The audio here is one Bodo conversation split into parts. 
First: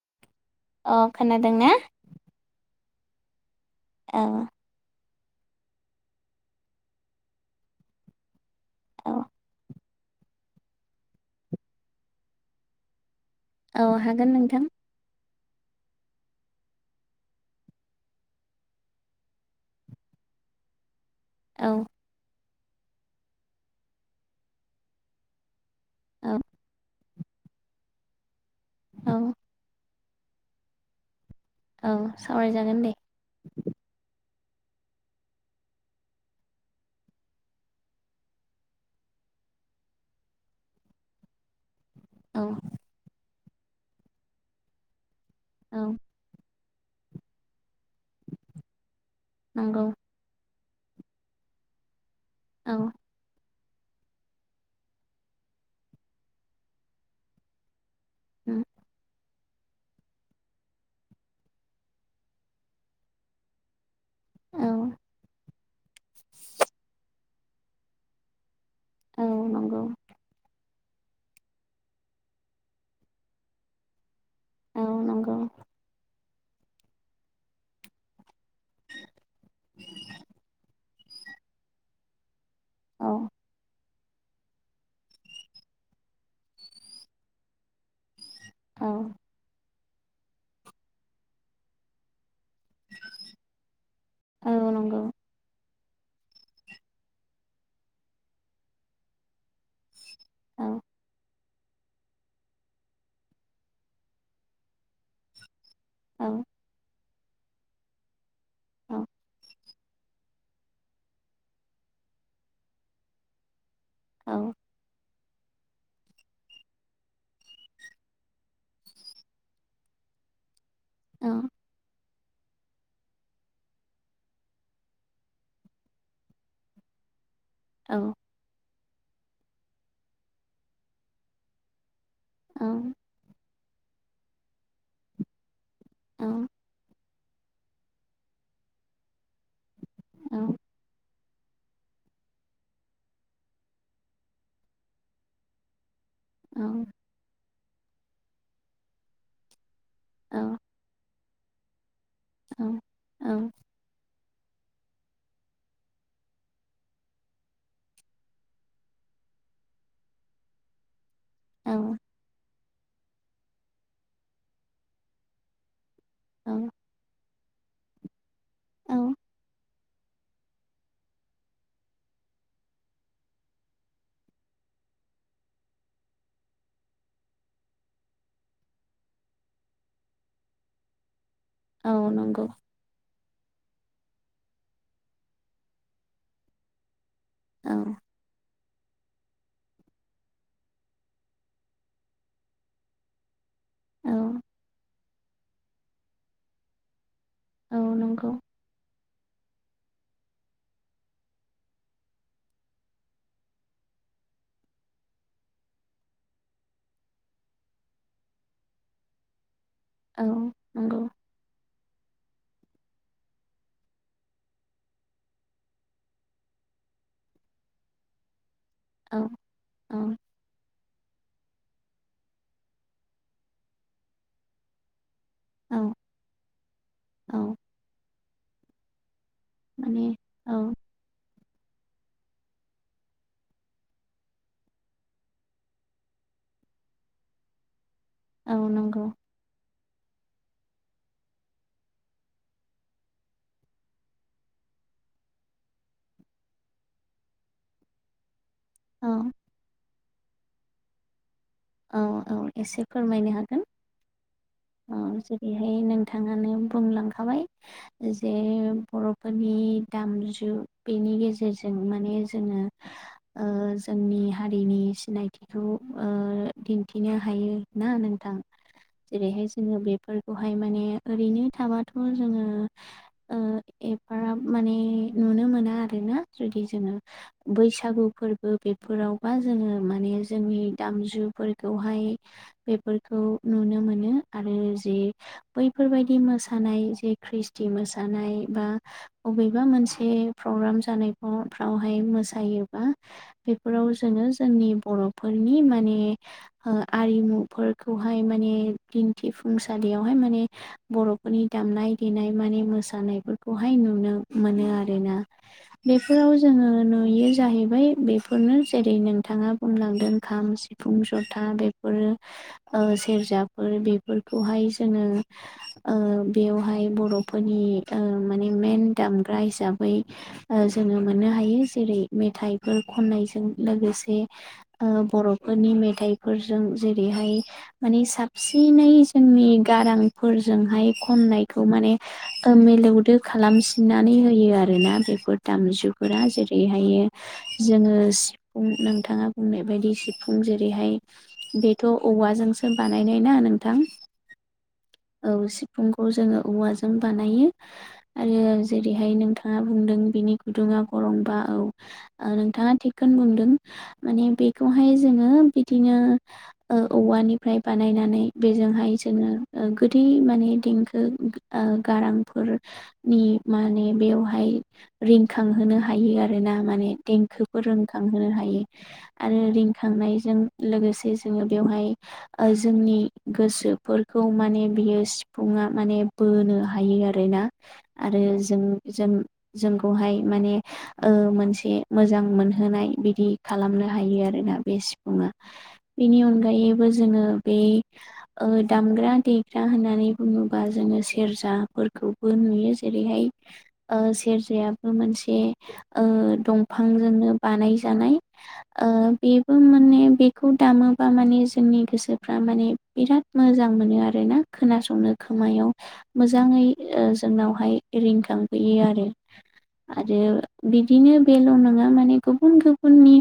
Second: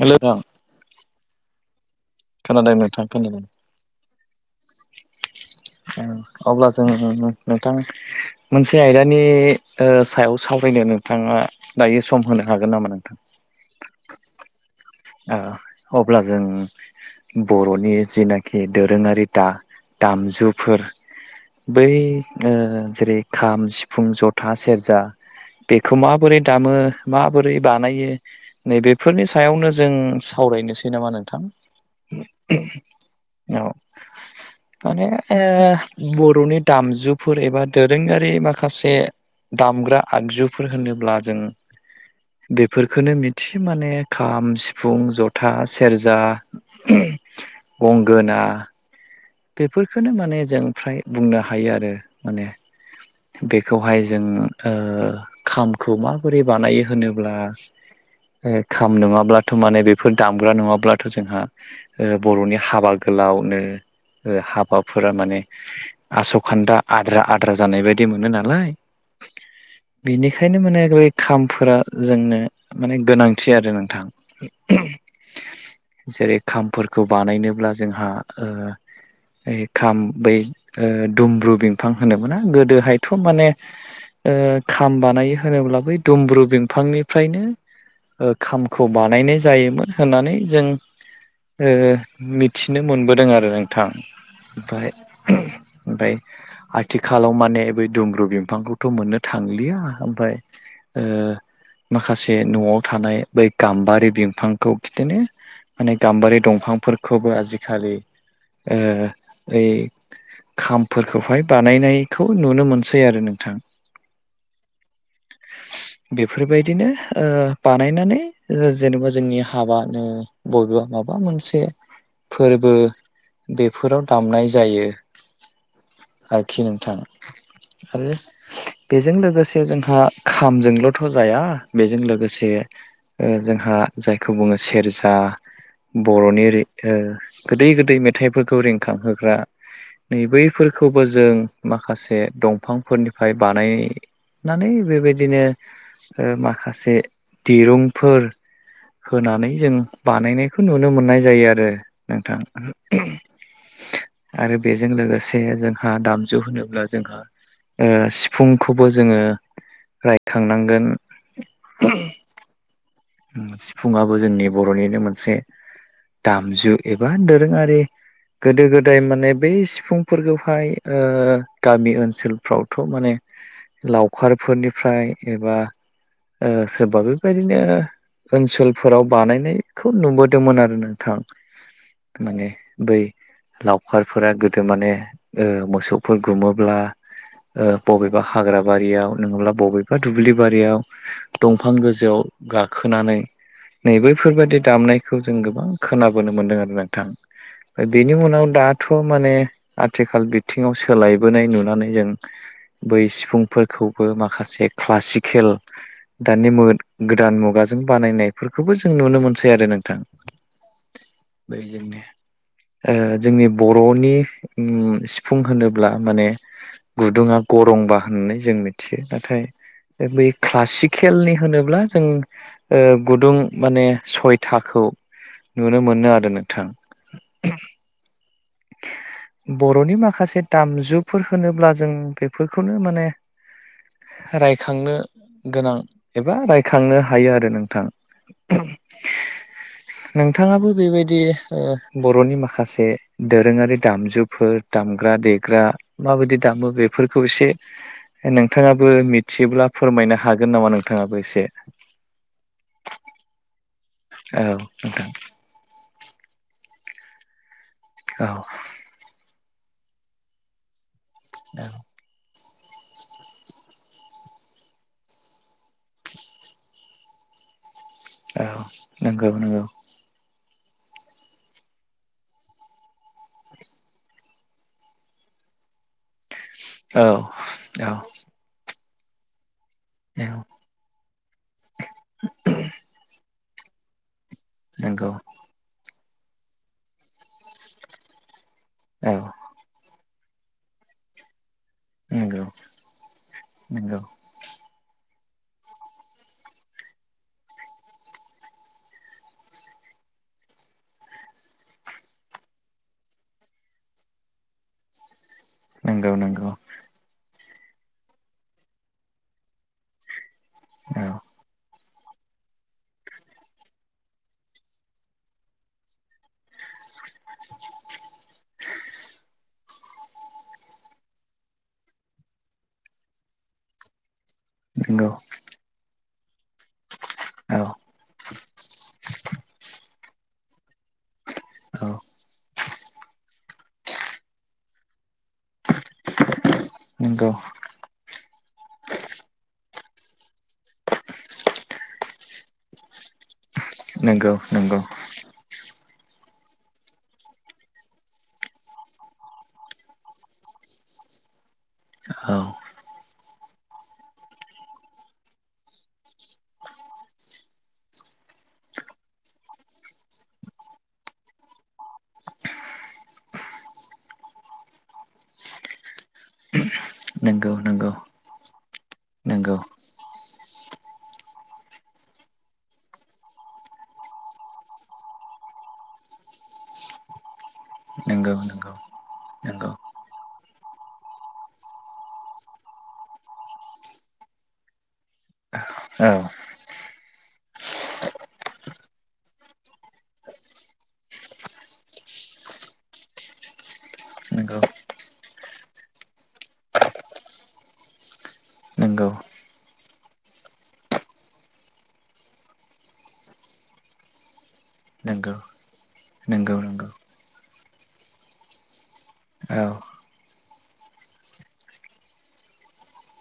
हेलौ। अ खोनादों ना। खोनादों नोंथां। औ। अब्ला जों नोंथां मोनसे औ आयदानि। ओ सायाव सावरायनो नोंथाङा दायो सम होनो हागोन नामा नोंथां। औ हागोन नोंथां ओ अब्ला जों। बर'नि जिनाखि दोरोङारि दा दामजुफोर। औ बै ओ जेरै खाम सिफुं जथा सेरजा। बेखौ औ माबोरै दामो माबोरै बानायो नैबेफोरनि औ सायावनो। जों सावरायनोसै नामा नोंथां? औ सावरायजागोन दे। औ माने बर'नि दामजुफोर एबा दोरोङारि माखासे। दामग्रा आगजुफोर होनोब्ला जों। औ बेफोरखौ मिथियो माने खाम सिफुं जथा औ सेरजा। गंगोना नंगौ बेफोरफोरखौनो माने जों। फ्राय बुंनो हायो आरो माने। औ बेखौहाय जों ओ खामखौ माबोरै बानायो होनोब्ला। ए उम खाम नङाब्ला। थ माने बेफोर दामग्रा नङाब्लाथ जोंहा बरनि हाबा गोलावनो। ओ औ हाबाफोरा माने आसखान्दा आद्रा आद्रा जानाय बायदि मोनो नालाय। औ नंगौ बेनिखायनो माने। बे खामफोरा जोंनो माने गोनांथि आरो नोंथां औ नंगौ जेरै खामफोरखौ बानायनोब्ला जोंहा ओ खाम बै ओ दुमब्रु बिफां होनो मोना गोदोहायथ' औ माने ओ खाम बानायो होनोब्ला बै दुमब्रु बिफांनिफ्रायनो ओ खाम खौ औ बानायनाय जायोमोन होननानै जों ओ मि थिनो मोनबोदों आरो नोंथां औ ओमफ्राय नंगौ ओमफ्राय आथिखालाव माने बै दुमब्रु बिफांखौथ' मोननो थांलिया ओमफफ्राय औ ओ माखासे न'आव थानाय बै गाम्बारि बिफांखौ बिदिनो माने गाम्बारि दंफांफोरखौबो आजिखालि ओ औ यै खामफोरखौहाय बानायनायखौ नुनो मोनसै आरो नोंथां औ बेफोरबायदिनो ओ बानायनानै जेनेबा जोंनि हाबानो बयेबा माबा औ मोनसे फोरबो बेफोराव दामनाय जायो आरोखि नोंथां आरो औ बेजों लोगोसे जोंहा खामजोंल'थ' जाया बेजों लोगो लोगोसे औ ओ जोंहा जायखौ बुङो सेरजा औ बर'नि ओ गोदै गोदै मेथाइफोरखौ रिंखांहोग्रा नै बैफोरखौबो जों माखासे दंफांफोरनिफ्राय बानायनानै बेबायदिनो ओ माखासे दिरुंफोर होनानै जों बानायनायखौ नुनो मोननाय जायो आरो नोंथां औ [unintelligible] आरो बेजों लोगोसे जोंहा दामजु होनोब्ला जोंहा ओ सिफुंखौबो जोङो रायखांनांगोन सिफुङाबो जोंनि बर'निनो मोनसे दामजु एबा दो रोङारि गोदो औ गोदाय माने बै सिफुंफोरखौहाय ओ गामि ओनसोलफ्रावथ' माने लावखारफोरनिफ्राय एबा ओ सोरबा बे बायदिनो ओनसोलफोराव बानायनायखौ नुबोदोंमोन आरो नोंथां औ नंगौ माने बै लावखारफोरा गोदो माने ओ मोसौफोर गुमोब्ला ओ औ बबेबा हाग्रा बारियाव नङाब्ला बबेबा दुब्लि बारियाव दंफां गो जौआव गाखोनानै नै औ बैफोरबायदि दामनायखौ जों गोबां खोनाबोनो मोन्दों आरो नोंथां औ ओम बेनि नंगौ उनाव दाथ' माने आथिखाल बिथिङाव सोलायबोनाय नुनानै जों बै सिफुंफोरखौबो माखासे क्लासिकेल दानि मो गोदान मुगाजों बानायनायफोरखौबो जों नुनो मोनसै आरो नों थां औ नंगौ बैजोंनो ओ जोंनि बर'नि ओ सिफुं होनोब्ला माने गुदुङा गरंबा होननानै जों मोन थियो औ नाथाय बै औ क्लासिकेलनि होनोब्ला जों ओ गुदुं माने सयथाखौ नुनो मोनो आरो नोंथां औ बर'नि माने माखासे औ दामजुफोर होनोब्ला जों बेफोरखौनो माने रायखांनो गोनां एबा रायखांनो हायो आरो नोंथां। औ नंगौ नोंथाङाबो बेबायदि ओ बर'नि माखासे दोरोङारि दामजुफोर दाम ग्रा देग्रा माबायदि दामो बेफोरखौ एसे नों थाङाबो औ मिथियोब्ला फोरमायनो हागोन नामा नोंथाङाबो एसे? औ औ एसे फोरमायनो हागोन। औ जेरैहाय नोंथाङानो बुंलांखाबाय जे औ बर' फोरनि दामजु बेनि गेजेरजों माने जोङो ओ जोंनि हारिनि सिनायथिखौ ओ दिन्थिनो हायो। ना नोंथां औ नंगौ जेरैहाय जो नंगौ फोरखौहाय माने ओरैनो थाबाथ' जोङो ओ एफाराब माने ए नुनो मोना आरोना जुदि जोङो औ औ बैसागु फोरबो बेफोरावबा जोङो माने औ जोंनि दामजुफोरखौहाय बेफोरखौ नुनो मोनो। आरो जे नंगौ बैफोरबायदि मोसानाय जे ख्रिष्टि मोसानाय बा औ अबेबा मोनसे प्रग्राम जानायफ्राव फ्रावहाय नंगौ मोसायोबा बेफोराव जोङो जोंनि बर'फोरनि माने ओ आरिमुफोरखौहाय माने दिन्थिफुंसालियावहाय माने बर'फोरनि दामनाय देनाय माने मोसानायफोरखौहाय नु नुनो मोनो आरो ना। नंगौ नंगौ बेफोराव जोङो नुयो जाहैबाय बेफोरनो जेरै नोंथाङा बुंलांदों खाम सिफुं औ जथा बेफोरो ओ सेरजा फोर बेफोरखौहाय जोङो ओ बेयाव हाय बर'फोरनि ओ माने मेन दामग्रा हिसाब बै ओ जोङो मोननो हायो जेरै मेथाइफोर खननायजों लोगोसे ओ नंगौ बर'फोरनि मेथाइफोरजों जेरैहाय औ माने साब सिनै जोंनि गारांफोरजोंहाय खननायखौ औ माने ओ मिलौ दो खालामसिननानै होयो आरो ना बेफोर। दामजुफोरा जेरैहायो नंगौ जोङो सिफुं नोंथाङा बुंनाय बायदि सिफुं जेरैहाय बेथ' औवाजोंसो बानायनाय ना नों नंगौ नंगौ। फुंखौ जोङो औवाजों बानायो आरो जेरैहाय नोंथाङा बुंदों बेनि गुदुं ङा गंलंबा औ ओ औ नोंथाङा थिगखौनो बुं दों। माने बेखौहाय जोङो बिदिनो ओ औवानिफ्राय बानायनानै बेजोंहाय जोङो ओ गोदै माने देंखो ओ गारांफोर नि माने बेवहाय रिंखांहोनो हायो आरो ना माने नंगौ देंखोफोरों नंगौ खांहोनो हायो आरो नंगौ रिंखांनायजों लोगोसे जोङो बेवहाय। ओ जोंनि गोसोफोरखौ माने बियो सिफुङा माने बोनो हायो आरो ना आरो नंगौ जों नंगौ जों नंगौ जोंखौहाय माने ओ मोनसे मोजां मोनहोनाय बिदि खालामनो हायो आरोना बे सिफुङा औ बेनि अनगायैबो जो जोङो बे ओ दामग्रा देग्रा होननानै बुङोबा जोङो सेर्जाफोरख‌ खौबो नुयो जेरैहाय ओ नंगौ सेर्जायाबो मोनसे ओ दंफां जोंनो बानाय जानाय ओ नंगौ बेबो माने बेखौ दामोबा माने जोंनि गोसोफ्रा माने बिराद मोजां मोनो आरोना खोनासंनो नंगौ खोमायाव नंगौ मोजाङै नंगौ ओ जोंनावहाय रिंखांफयो आरो। औ आरो बिदिनो बेल' नङा माने गुबुन गुबुननि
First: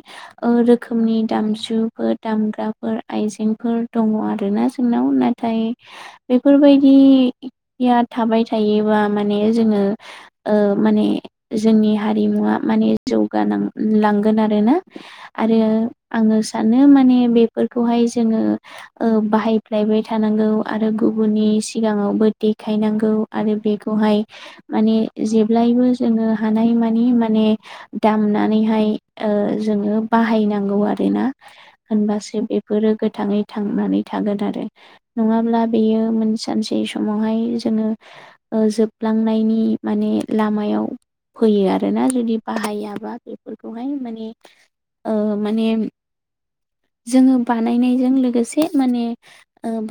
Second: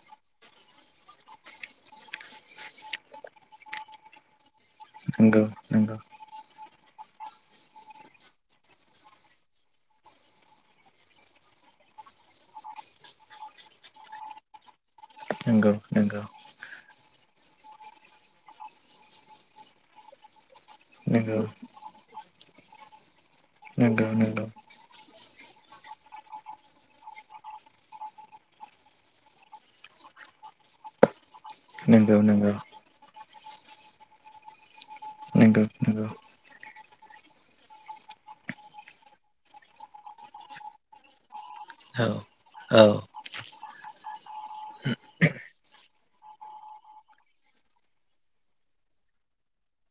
ओ रोखोमनि दाम मजुफोर दामग्राफोर आइजें फोर दङ' आरोना जोंनाव नंगौ नाथाय नंगौ बेफोरबायदि या थाबाय थाय योबा माने जोङो ओ माने जोंनि हारिमुवा माने जौगा नांग उ लांगोन आरोना आरो नंगौ नंगौ आङो सानो माने बेफोरखौहाय जोङो ओ बाहायफ्लायबाय थानांगौ आरो नंगौ गुबुननि सिगाङावबो देखायनांगौ। उ आरो नंगौ नंगौ बेखौहाय माने जेब्लायबो जोङो हानाय मानि माने दा उमनानै ओ जोङो बाहायनांगौ आरोना नंगौ होनबासो नंगौ बेफोरो गोद थाङै थांनानै थागोन आरो नङाब्ला नंगौ बेयो नंगौ सानसे समावहाय जोङो जोबलांनायनि माने लामायाव फैयो आरोना औ जुदि औ बाहायाबा बेफोरखौहाय माने माने जोङो बानाय बानायनायजों लोगोसे माने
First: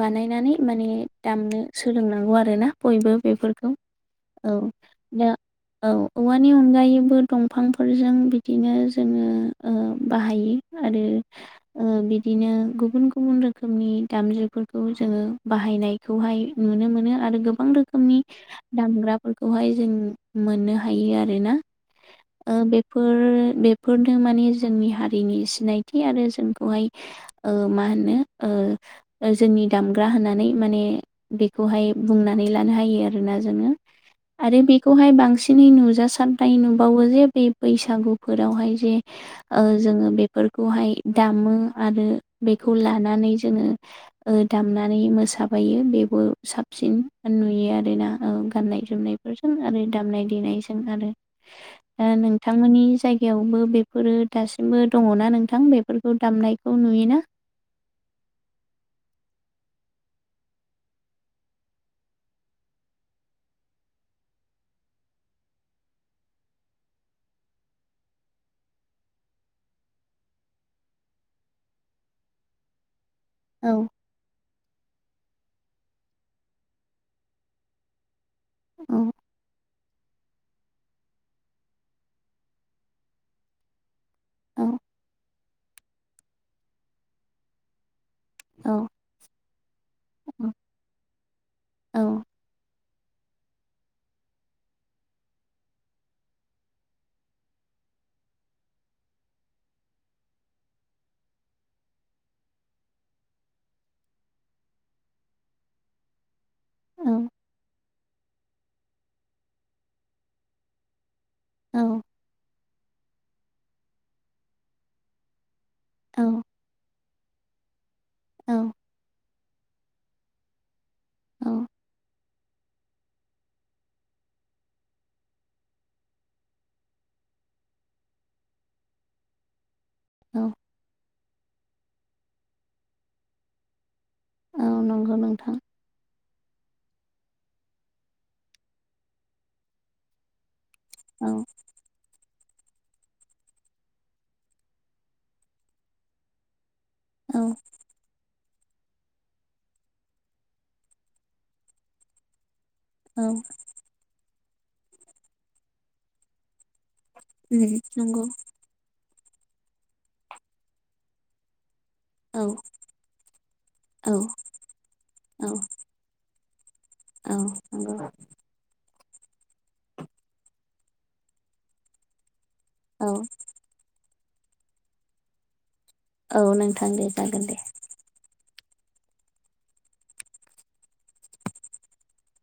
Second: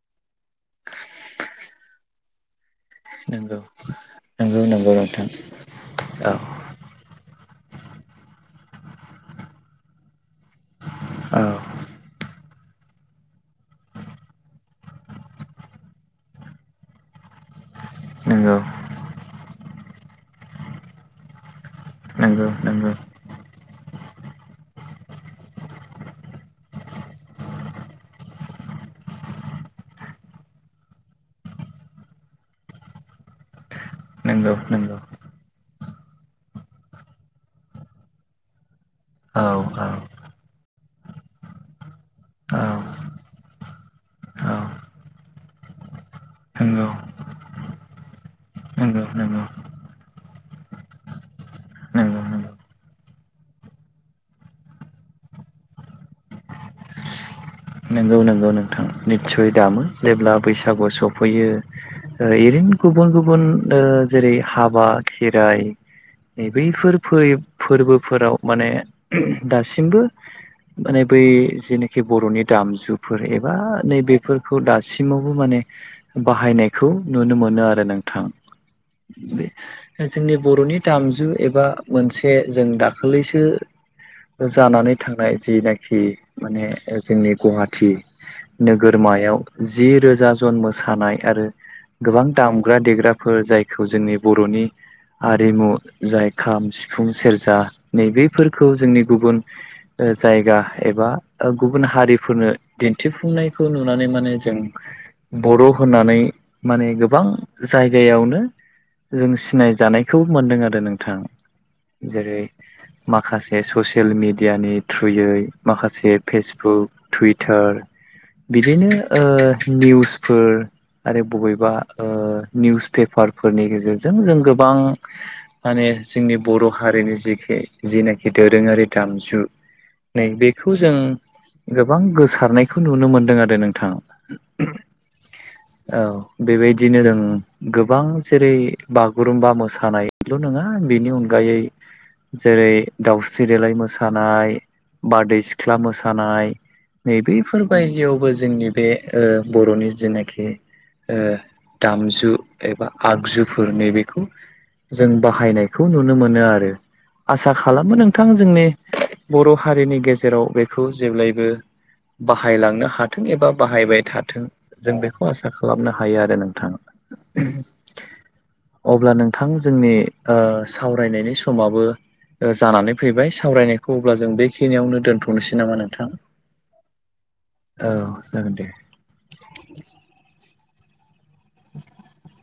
बानायनानै माने दामनो सोलोंनांगौ आरो ना बयबो नंगौ बेफोरखौ औ नंगौ नंगौ नोंथां दा औ औवानि अनगायैबो दंफांफोरजों बिदिनो जोङो बाहायो। आरो औ बिदिनो गुबुन गुबुन रोखोमनि दामजुफोरखौ जोङो बाहायनायखौहाय नुनो मोनो आरो गोबां रोखोमनि नंगौ दामग्राफोरखौहाय जों मोननो हायो आरोना। नंगौ नंगौ बेफोर बेफोरनो माने जोंनि हारिनि सिनायथि आरो जोंखौहाय मा होनो जोंनि दामग्रा होननानै माने बेखौहाय बुंनानै लानो हायो आरोना जोङो नंगौ आरो नंगौ बेखौहाय बांसिन नै नुजासारनाय नुबावो जे बे बैसागुफोरावहाय जे औ औ जोङो बेफोर फोरखौहाय दामो आरो। औ बेखौ लानानै जोङो औ दामनानै मोसाबायो बेबो नंगौ साबसिन नुयो आरोना गाननाय नंगौ नंगौ जोमनायफोरजों आरो दामनाय देनायजों आरो नंगौ नोंथांमोननि जायगायावबो बेफोरो दासिमबो दङना नोंथां बेफोरखौ दामनायखौ नुयोना। नंगौ नंगौ नोंथां निस्सय दामो जेब्ला बैसागु सफैयो। ओरैनो गुबुन गुबुन ओ जेरै हाबा खेराइ नै बैफोर फै फोरबोफोराव माने दासिमबो माने बै जेनाखि बर'नि दामजुफोर एबा औ नैबेफोर खौ दासिमावबो माने बाहायनायखौ नुनो मोनो आरो नोंथां। औ बे जोंनि बर'नि दामजु एबा मोनसे जों दाखालैसो औ जानानै थांनाय जिनाखि माने जोंनि गुवाहाटि औ नोगोरमायाव जि रोजा जन मोसानाय आरो औ गोबां दामग्रा-दे ग्राफोर जायखौ जोंनि बर'नि आरिमु जाय खाम, सिफुं, सेरजा नैबेफोरखौ जोंनि गुबुन ओ जायगा एबा गुबुन हारिफोरनो दिन्थिफुंनायखौ नुनानै माने जों बर' होननानै माने गोबां जायगायावनो जों सिनाय जानायखौ मोनदों आरो नोंथां। औ जेरै माखासे ससियेल मिडियानि थ्रुयै माखासे फेसबुक टुइटार औ बिदिनो ओ निउसफोर आरो औ बबेबा ओ निउस पेपारफोरनि गेजेरजों जों गोबां माने जोंनि बर' हारिनि जिखि जेनाखि दोरोङारि दामजु नै बेखौ जों गोबां गोसारनायखौ नुनो मोनदों आरो नोंथां। औ नंगौ नोंथां औ बेबायदिनो जों गोबां जेरै बागुरुम्बा मोसानायल' नङा बेनि औ अनगायै जेरै दाउस्रि देलाय मोसानाय बारदै सिख्ला मोसानाय औ नैबेफोरबायदियावबो जोंनि बे ओ बर'नि जेनाखि दामजु एबा औ आगजुफोर नैबेखौ जों बाहायनायखौ नुनो मोनो आरो आसा खालामो नंगौ नोंथां जोंनि बर' हारिनि गेजेराव बेखौ जेब्लायबो औ बाहायलांनो हाथों एबा बाहायबाय औ थाथों जों बेखौ आसा खालामनो हायो आरो नोंथाङा। औ नंगौ अब्ला नोंथां जोंनि ओक्षसावरायनायनि समाबो जानानै औ फैबाय सावरायनायखौ अब्ला जों बेखिनियावनो दोनथ'नोसै नामा नों थां औ नोंथां दे जागोन दे औ जागोन दे [inaudible]